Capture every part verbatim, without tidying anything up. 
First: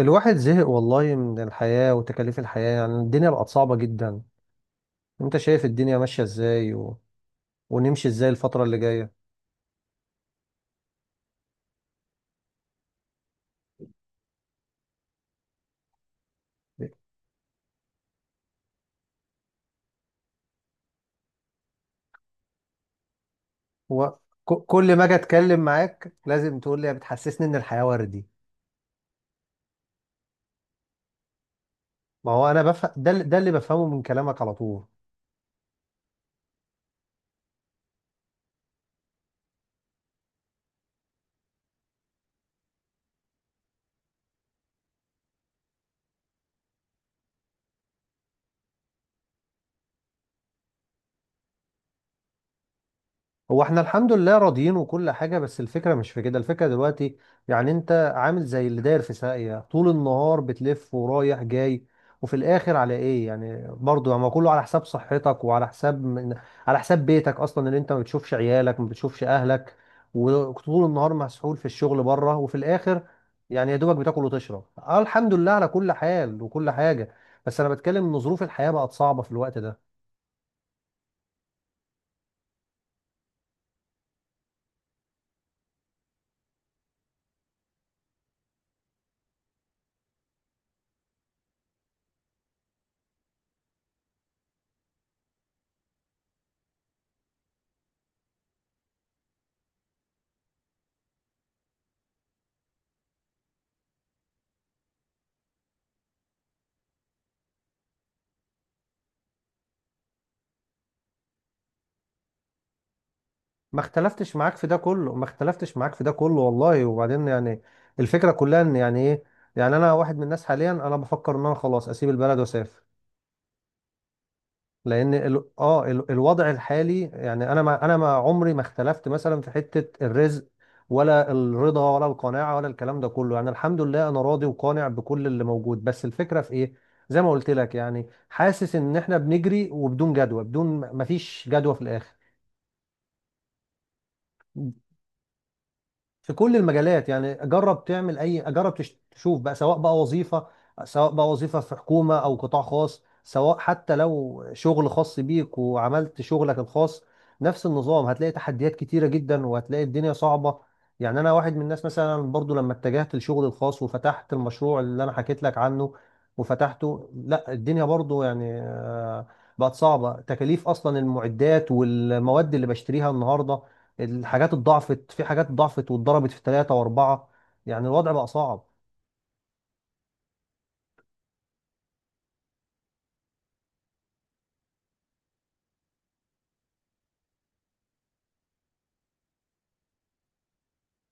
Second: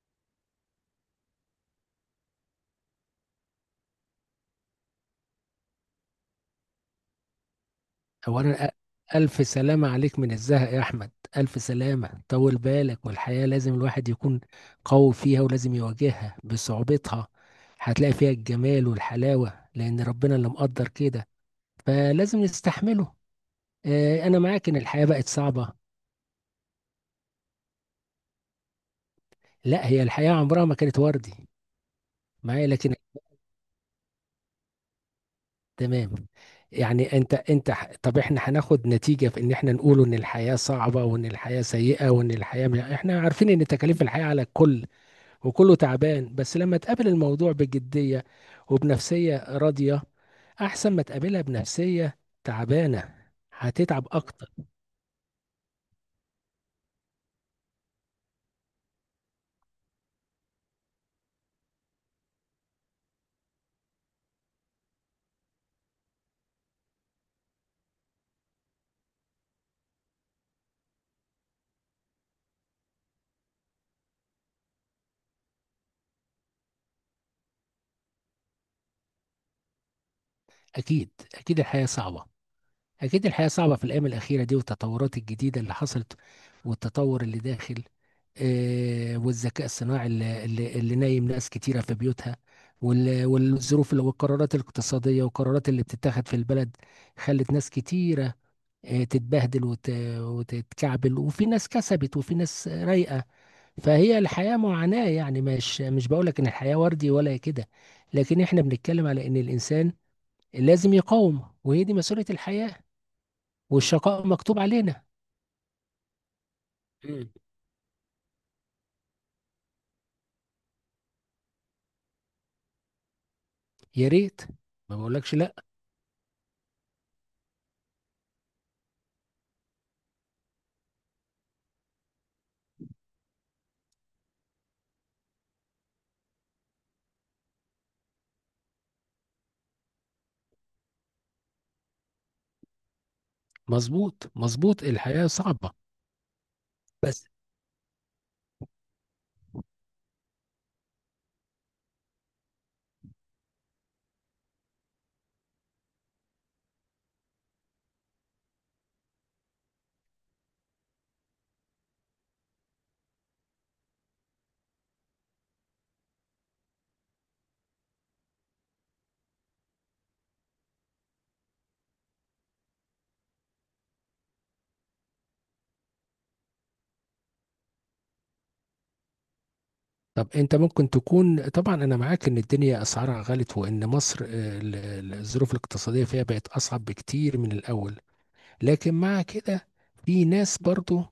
الواحد زهق والله من الحياة وتكاليف الحياة، يعني الدنيا بقت صعبة جدا. انت شايف الدنيا ماشية ازاي و... ونمشي ازاي الفترة أولا أ- اللي جاية؟ ألف سلامة عليك من الزهق يا أحمد. ألف سلامة، طول بالك، والحياة لازم الواحد يكون قوي فيها ولازم يواجهها بصعوبتها. هتلاقي فيها الجمال والحلاوة لأن ربنا اللي مقدر كده، فلازم نستحمله. و... آه، أنا ك... معاك إن كل ما الحياة اجي بقت اتكلم صعبة. معاك لازم تقول لي، بتحسسني ان الحياة وردي. لا، هي الحياة عمرها ما كانت وردي ما هو انا معايا. بفهم لكن ده, اللي- ده اللي بفهمه من كلامك على طول. تمام. يعني انت انت ح- طب احنا هناخد نتيجة في ان احنا نقول ان الحياة صعبة وان الحياة سيئة وان الحياة م- احنا عارفين ان تكاليف الحياة على الكل وكله تعبان. بس لما تقابل الموضوع بجدية وبنفسية راضية، أحسن ما تقابلها بنفسية تعبانة، هو احنا هتتعب الحمد لله أكتر. راضيين وكل حاجة، بس الفكرة مش في كده. الفكرة دلوقتي يعني انت عامل زي اللي داير في ساقية طول النهار بتلف ورايح جاي، وفي الاخر على ايه؟ يعني برضه ما كله على حساب صحتك وعلى حساب من، على حساب بيتك اصلا، اللي انت ما بتشوفش عيالك ما بتشوفش اهلك وطول النهار مسحول في الشغل بره، وفي الاخر يعني يا دوبك بتاكل وتشرب. اه الحمد لله على كل حال وكل حاجة، بس انا بتكلم ان ظروف الحياة بقت صعبة في الوقت ده. أكيد أكيد الحياة صعبة. أكيد الحياة صعبة في الأيام الأخيرة دي، والتطورات الجديدة اللي حصلت والتطور اللي داخل، آه، والذكاء الصناعي اللي, اللي, اللي نايم ناس كتيرة في بيوتها، وال- والظروف اللي- والقرارات الاقتصادية والقرارات اللي بتتاخد في البلد خلت ناس كتيرة، آه، تتبهدل وت... وتتكعبل. وفي ناس كسبت وفي ناس رايقة. فهي الحياة معاناة، يعني مش مش بقولك ان الحياة وردي ولا كده، لكن احنا بنتكلم على ان الانسان لازم يقاوم. وهي دي مسؤولية الحياة، ما والشقاء اختلفتش معاك مكتوب في ده علينا. كله، ما اختلفتش معاك في ده كله والله، وبعدين مم. يعني الفكرة كلها ان يعني ايه، يعني انا واحد من الناس حاليا انا بفكر ان انا خلاص اسيب البلد واسافر. يا ريت. ما لان بقولكش ال... لا. اه ال... الوضع الحالي يعني انا ما انا ما عمري ما اختلفت مثلا في حتة الرزق ولا الرضا ولا القناعة ولا الكلام ده كله. يعني الحمد لله انا راضي وقانع بكل اللي موجود، بس الفكرة في ايه؟ زي ما قلت لك، يعني حاسس ان احنا بنجري وبدون جدوى، بدون ما فيش جدوى في الاخر، مظبوط مظبوط، الحياة صعبة. في كل المجالات. بس يعني جرب تعمل اي جرب تش- تشوف بقى، سواء بقى وظيفه، سواء بقى وظيفه في حكومه او قطاع خاص، سواء حتى لو شغل خاص بيك وعملت شغلك الخاص، نفس النظام. هتلاقي تحديات كتيره جدا وهتلاقي الدنيا صعبه. يعني انا واحد من الناس مثلا، برضو لما اتجهت للشغل الخاص وفتحت المشروع اللي انا حكيت لك عنه وفتحته، لا الدنيا برضو يعني آه، بقت صعبه. تكاليف اصلا المعدات والمواد اللي بشتريها النهارده، الحاجات اتضاعفت، في حاجات ضعفت واتضربت في ثلاثة وأربعة. يعني الوضع بقى صعب. طب انت ممكن تكون. طبعا انا معاك ان الدنيا اسعارها غلت، وان مصر آه، ال- ال- الظروف الاقتصادية فيها بقت اصعب بكتير من الاول. لكن مع كده في ناس برضو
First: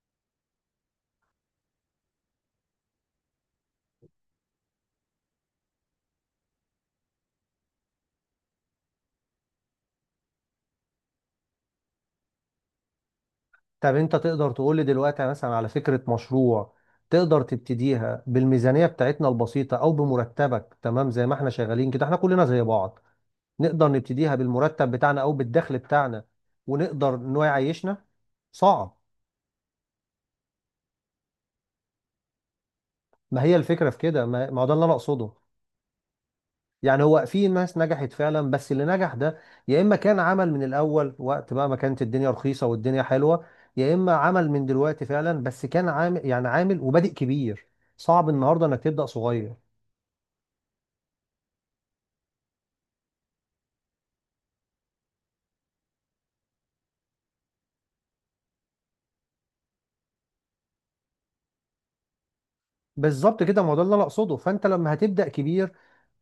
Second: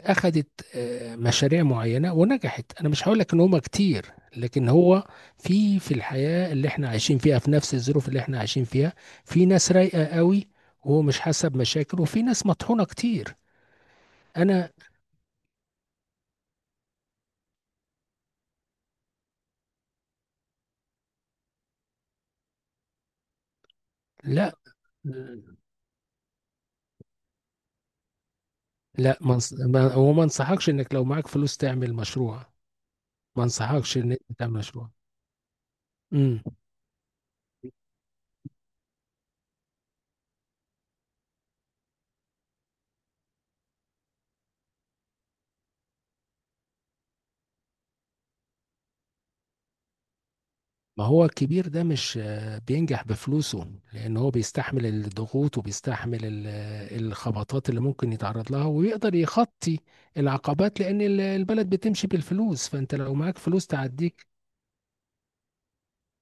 اخدت آه، مشاريع معينة ونجحت. انا مش هقول لك ان هما كتير، لكن هو في في الحياة اللي احنا عايشين فيها، في نفس الظروف اللي احنا عايشين فيها، في ناس رايقة قوي وهو مش حاسة بمشاكل، وفي ناس مطحونة كتير. طب أنت تقدر انا تقول لي دلوقتي يعني مثلا على فكرة مشروع، تقدر تبتديها بالميزانية بتاعتنا البسيطة أو بمرتبك؟ تمام، زي ما احنا شغالين كده احنا كلنا زي بعض، نقدر نبتديها لا، بالمرتب بتاعنا أو بالدخل بتاعنا، ونقدر إن هو يعيشنا؟ صعب. لا، ما انص- ما- هو ما انصحكش انك لو معاك فلوس تعمل مشروع. ما ما هي الفكرة انصحكش في ان انت كده، ما تعمل ما هو ده اللي مشروع. أنا أقصده. إمم. يعني هو في ناس نجحت فعلا، بس اللي نجح ده يا اما كان عمل من الاول وقت بقى ما كانت الدنيا رخيصه والدنيا حلوه، يا اما عمل من دلوقتي فعلا بس كان عامل يعني عامل وبادئ كبير. صعب النهارده انك تبدا صغير. ما هو الكبير ده مش آه، بينجح بفلوسه لأن هو بيستحمل الضغوط وبيستحمل ال- آه، الخبطات اللي ممكن يتعرض لها، ويقدر يخطي العقبات لأن ال- البلد بتمشي بالفلوس، فأنت لو معاك بالظبط كده، فلوس ما هو ده اللي انا تعديك. اقصده. فانت لما هتبدا كبير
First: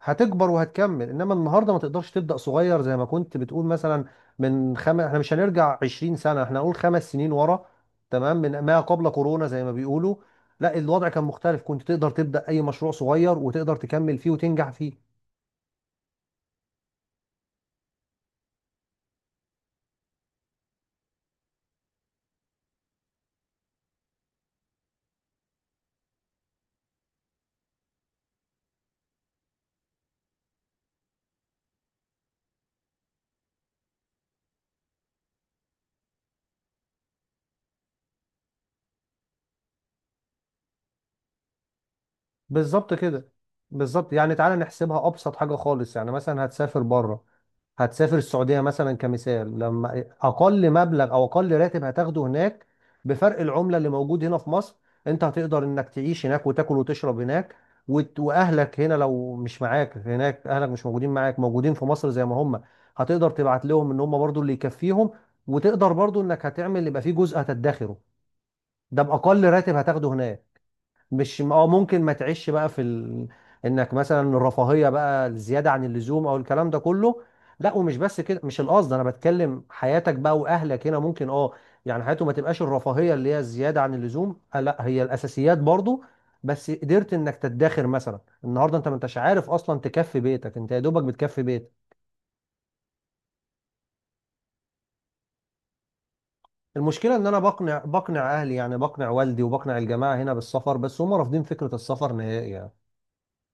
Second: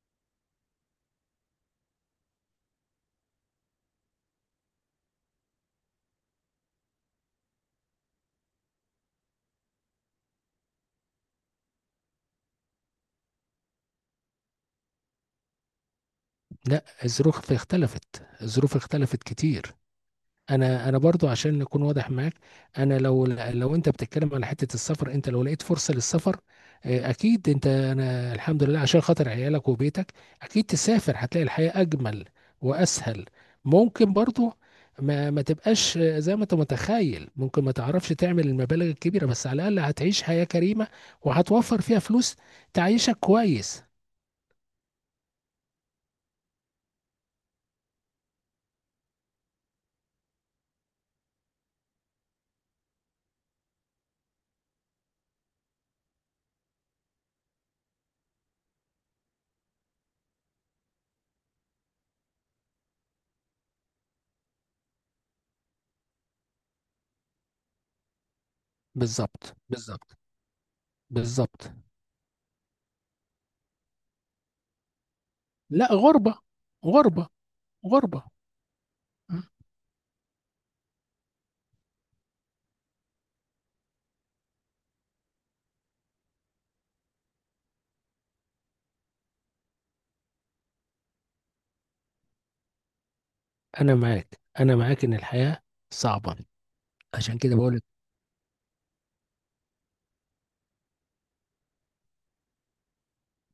هتكبر وهتكمل، انما النهارده ما تقدرش تبدا صغير زي ما كنت بتقول. مثلا من خمس، احنا مش هنرجع عشرين سنه، احنا هنقول خمس سنين ورا، تمام، من ما قبل كورونا زي ما بيقولوا. لا الوضع كان مختلف، كنت تقدر تبدا اي مشروع صغير وتقدر تكمل فيه وتنجح فيه. لا، الظروف اختلفت، الظروف اختلفت كتير. انا انا برضو عشان نكون واضح معاك، انا لو لو انت بتتكلم على حته السفر، انت لو لقيت فرصه للسفر آه، اكيد انت، انا الحمد لله. عشان خاطر عيالك وبيتك اكيد تسافر، هتلاقي الحياه اجمل واسهل. ممكن برضو ما ما تبقاش آه، زي ما انت متخيل، ممكن ما تعرفش تعمل المبالغ الكبيره، بس على الاقل هتعيش حياه كريمه وهتوفر فيها فلوس بالظبط تعيشك كده، كويس. بالظبط. يعني تعالى نحسبها ابسط حاجه خالص. يعني مثلا هتسافر بره، هتسافر السعودية مثلا كمثال، لما أقل مبلغ أو أقل راتب هتاخده هناك بفرق العملة اللي موجود هنا في مصر، أنت هتقدر إنك تعيش هناك وتاكل وتشرب هناك، وت- وأهلك هنا لو مش معاك هناك، أهلك مش موجودين معاك، موجودين في مصر زي ما هم، هتقدر تبعت لهم إن هم برضو اللي يكفيهم، وتقدر برضو إنك هتعمل، يبقى في جزء هتدخره. ده بأقل بالظبط راتب هتاخده بالظبط هناك. مش اه بالظبط. ممكن ما تعيش بقى في ال... انك مثلا الرفاهيه بقى، الزياده عن لا، اللزوم او غربه الكلام ده كله. غربه لا ومش بس غربه. كده، مش القصد، انا بتكلم حياتك بقى. واهلك هنا ممكن اه يعني حياته ما تبقاش الرفاهيه اللي هي الزياده عن اللزوم، آه لا هي الاساسيات برضو، بس قدرت انك تدخر مثلا. النهارده انت ما انتش عارف اصلا تكفي بيتك، انت يا دوبك بتكفي بيتك. انا معاك، انا معاك ان الحياة صعبة. المشكله ان عشان انا كده بقنع، بقولك، بقنع اهلي يعني، بقنع والدي وبقنع الجماعه هنا بالسفر، بس هم رافضين فكره السفر نهائي يعني.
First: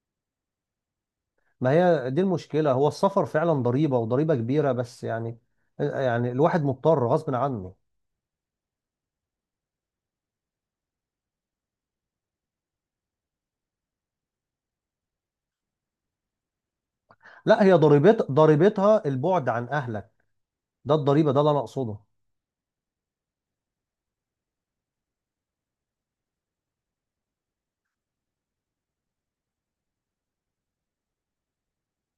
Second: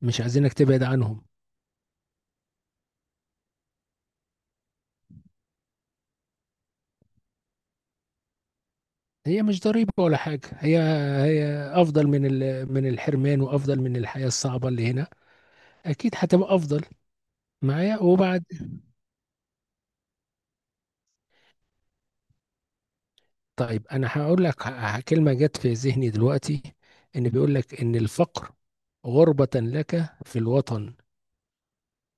مش عايزينك تبعد عنهم. ما هي دي المشكلة. هو السفر فعلا ضريبة وضريبة كبيرة، بس يعني يعني الواحد مضطر غصب عنه. هي مش ضريبة ولا حاجة، هي هي افضل من ال... من الحرمان، وافضل من الحياة الصعبة اللي هنا، اكيد هتبقى افضل. لا هي معايا ضريبت وبعد. ضريبتها البعد عن أهلك، ده الضريبة، ده اللي أنا أقصده. طيب انا هقول لك ه- كلمة جت في ذهني دلوقتي. ان بيقول لك ان الفقر غربة لك في الوطن،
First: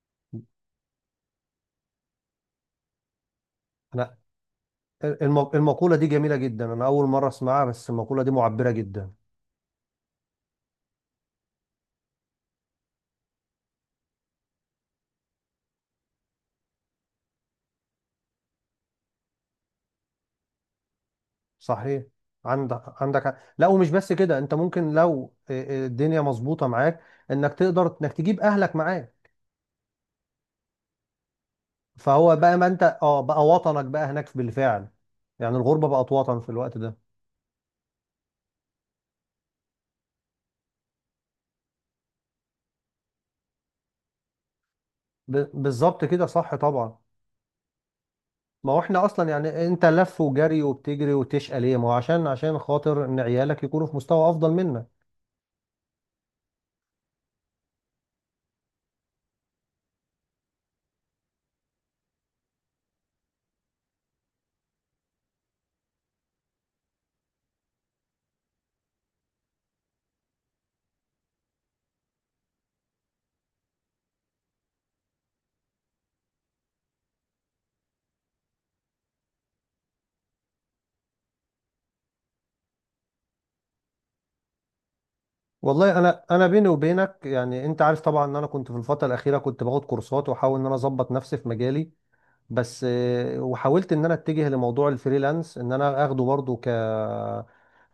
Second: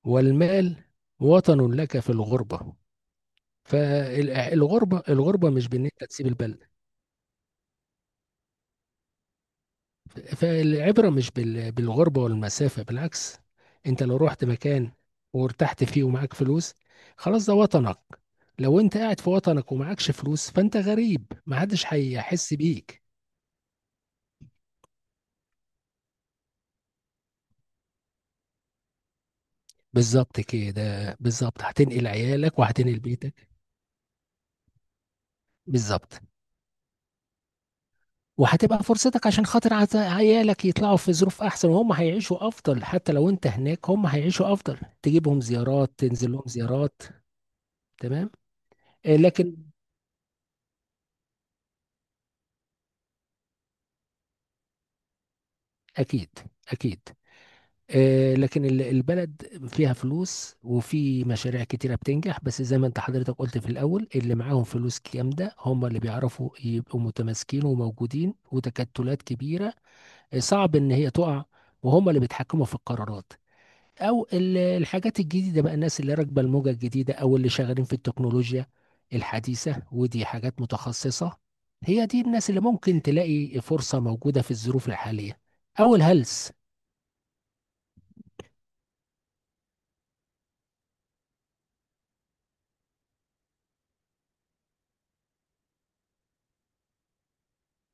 والمال وطن لك في الغربة. أنا فالغربة، الغربة الم- مش بان المقولة انت دي تسيب جميلة البلد. جدا، أنا أول مرة أسمعها، بس المقولة دي معبرة جدا. فالعبرة مش بال- بالغربة والمسافة، بالعكس. انت لو رحت مكان وارتحت فيه ومعاك فلوس، خلاص ده وطنك. لو انت قاعد في وطنك ومعكش فلوس، فانت غريب، محدش صحيح. هيحس عندك بيك. عندك حق. لا ومش بس كده، أنت ممكن لو الدنيا مظبوطة معاك إنك تقدر إنك تجيب أهلك معاك. بالظبط كده، بالظبط، هتنقل فهو بقى، عيالك ما أنت وهتنقل أه بيتك. بقى وطنك بقى هناك بالفعل، يعني الغربة بقت بالظبط. وطن في الوقت ده. وهتبقى فرصتك عشان خاطر عت- عيالك يطلعوا في ظروف احسن، وهم هيعيشوا افضل. حتى لو انت هناك هم هيعيشوا افضل، تجيبهم ب- زيارات، بالظبط كده، تنزل لهم صح طبعا. زيارات. تمام. ما هو احنا آه، اصلا لكن يعني انت لف وجري وبتجري وتشقى ليه؟ ما هو عشان، عشان خاطر ان عيالك يكونوا في مستوى افضل منك. اكيد اكيد. آه، لكن ال- البلد فيها فلوس، وفي مشاريع كتيرة بتنجح. بس زي ما انت حضرتك قلت في الأول، اللي معاهم فلوس جامدة هم اللي بيعرفوا يبقوا متماسكين وموجودين، وتكتلات كبيرة آه، صعب إن هي تقع، وهم اللي بيتحكموا في القرارات. أو ال- الحاجات الجديدة، بقى الناس اللي راكبة الموجة الجديدة أو اللي شغالين في التكنولوجيا الحديثة، ودي حاجات متخصصة. هي دي الناس اللي ممكن تلاقي فرصة موجودة في الظروف الحالية. أو والله انا انا الهلس. بيني وبينك، يعني انت عارف طبعا ان انا كنت في الفتره الاخيره كنت باخد كورسات واحاول ان انا اظبط نفسي في مجالي، بس آه، وحاولت ان انا اتجه لموضوع الفريلانس، ان انا اخده برضو ك،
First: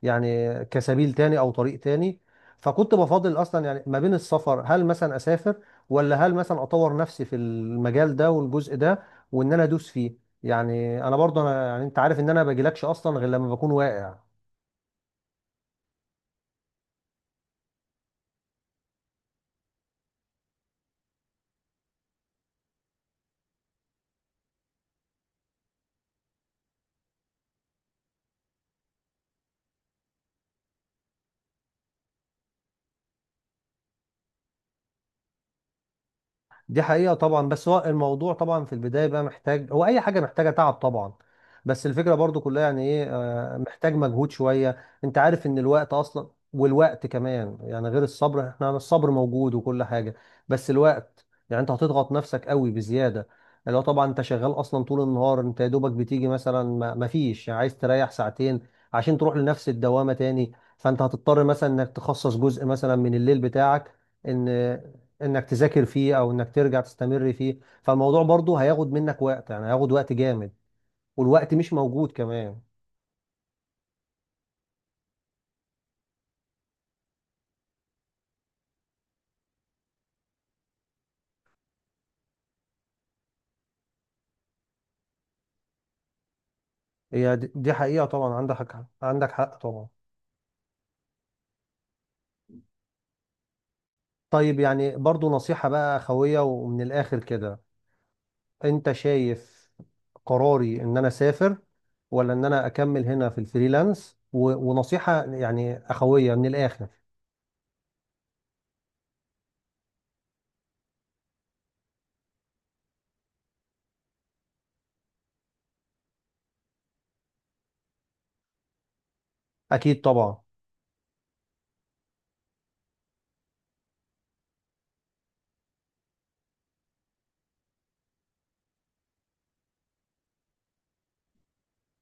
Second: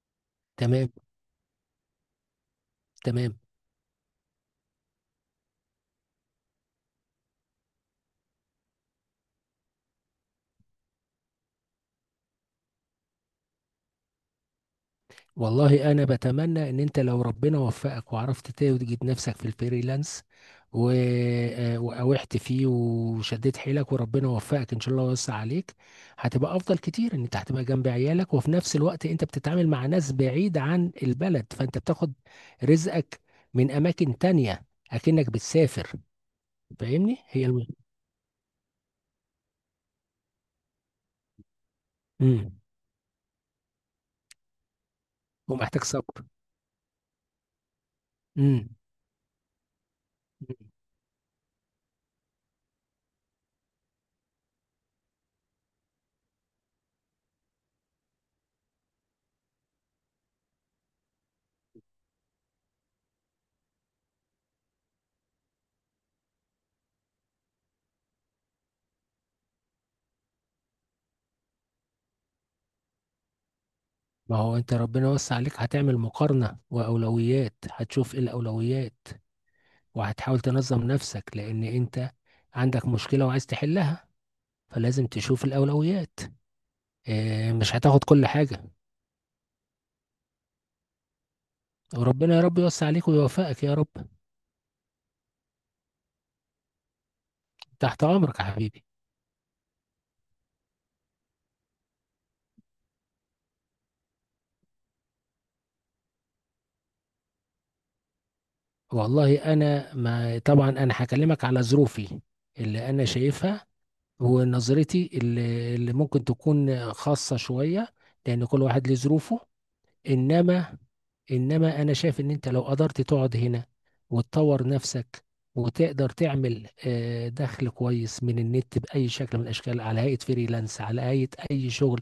يعني تمام كسبيل تاني او طريق تاني. فكنت بفاضل تمام. اصلا يعني ما بين السفر، هل مثلا اسافر ولا هل مثلا اطور نفسي في المجال ده والجزء ده وان انا ادوس فيه. يعني انا برضو انا، يعني انت عارف ان انا ما باجيلكش اصلا غير لما بكون واقع. والله انا بتمنى ان انت لو ربنا وفقك وعرفت توجد نفسك في الفريلانس و... آه، واوحت فيه وشديت حيلك، وربنا وفقك ان شاء الله ويوسع عليك. هتبقى افضل كتير، ان انت هتبقى جنب عيالك وفي نفس الوقت انت بتتعامل مع ناس بعيد عن البلد، فانت بتاخد رزقك من اماكن تانية، اكنك بتسافر. دي حقيقة فاهمني؟ هي طبعا، بس الم... هو الموضوع طبعا في البداية بقى محتاج، هو أي حاجة محتاجة تعب طبعا، بس الفكرة برضو مم. كلها يعني إيه، آه، محتاج مجهود شوية. أنت عارف إن ومحتاج الوقت صبر. أصلا، والوقت كمان يعني غير الصبر، إحنا مم. الصبر موجود وكل حاجة، بس الوقت يعني أنت هتضغط نفسك قوي بزيادة، اللي هو طبعا أنت شغال أصلا طول النهار، أنت يا دوبك بتيجي مثلا، ما ما فيش يعني، عايز تريح ساعتين عشان تروح لنفس الدوامة تاني. فأنت هتضطر مثلا إنك تخصص جزء مثلا من الليل بتاعك ان انك تذاكر فيه او انك ترجع تستمر فيه. فالموضوع برضه هياخد منك وقت، يعني هياخد وقت جامد، والوقت مش موجود كمان. ما هو انت ربنا وسع عليك، هتعمل مقارنة واولويات، هتشوف ايه الاولويات، وهتحاول تنظم نفسك لان انت عندك مشكلة وعايز تحلها، فلازم تشوف الاولويات. هي دي آه، دي مش هتاخد حقيقة كل طبعا، عندك حاجة. حق عندك حق طبعا. وربنا يا رب يوسع عليك ويوفقك يا رب. طيب يعني برضه نصيحة بقى خوية ومن الاخر كده، تحت امرك يا حبيبي. انت شايف قراري ان انا اسافر ولا ان انا اكمل هنا في الفريلانس؟ و- ونصيحة يعني اخوية من الاخر. والله انا ما طبعا انا هكلمك على ظروفي اللي انا شايفها، ونظرتي اللي اللي ممكن تكون خاصة شوية، لان كل واحد له ظروفه. اكيد طبعا. انما انما انا شايف ان انت لو قدرت تقعد هنا، وتطور نفسك، وتقدر تعمل آه، دخل كويس من النت باي شكل من الاشكال، على هيئه فريلانس، على هيئه اي شغل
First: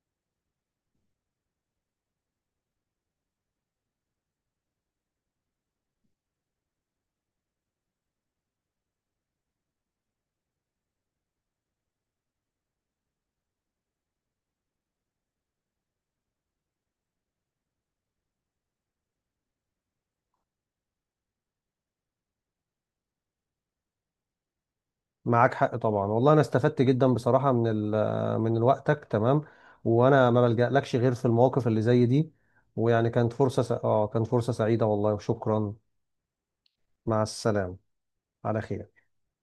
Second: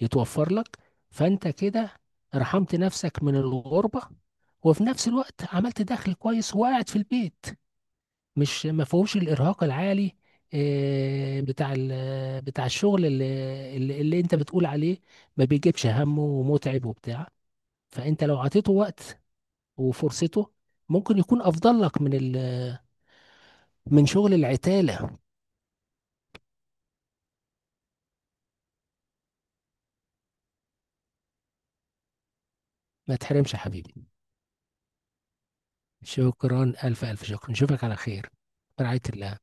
يتوفر لك، فانت كده رحمت نفسك من الغربه، وفي نفس الوقت عملت دخل كويس وقاعد في البيت. مش ما فيهوش الارهاق العالي آه، بتاع ال- بتاع الشغل اللي, اللي اللي انت بتقول عليه، ما بيجيبش همه ومتعب وبتاع. فانت لو عطيته وقت وفرصته، ممكن يكون افضل لك من ال- من شغل العتاله. معاك حق طبعا، والله انا استفدت جدا بصراحه من ال من وقتك تمام، وانا ما بلجألكش غير في المواقف اللي زي دي. ويعني ما كانت تحرمش يا فرصه س... حبيبي. اه كانت فرصه سعيده والله، وشكرا. شكرا، الف مع الف شكرا، السلامه، نشوفك على خير. على في خير. رعايه الله.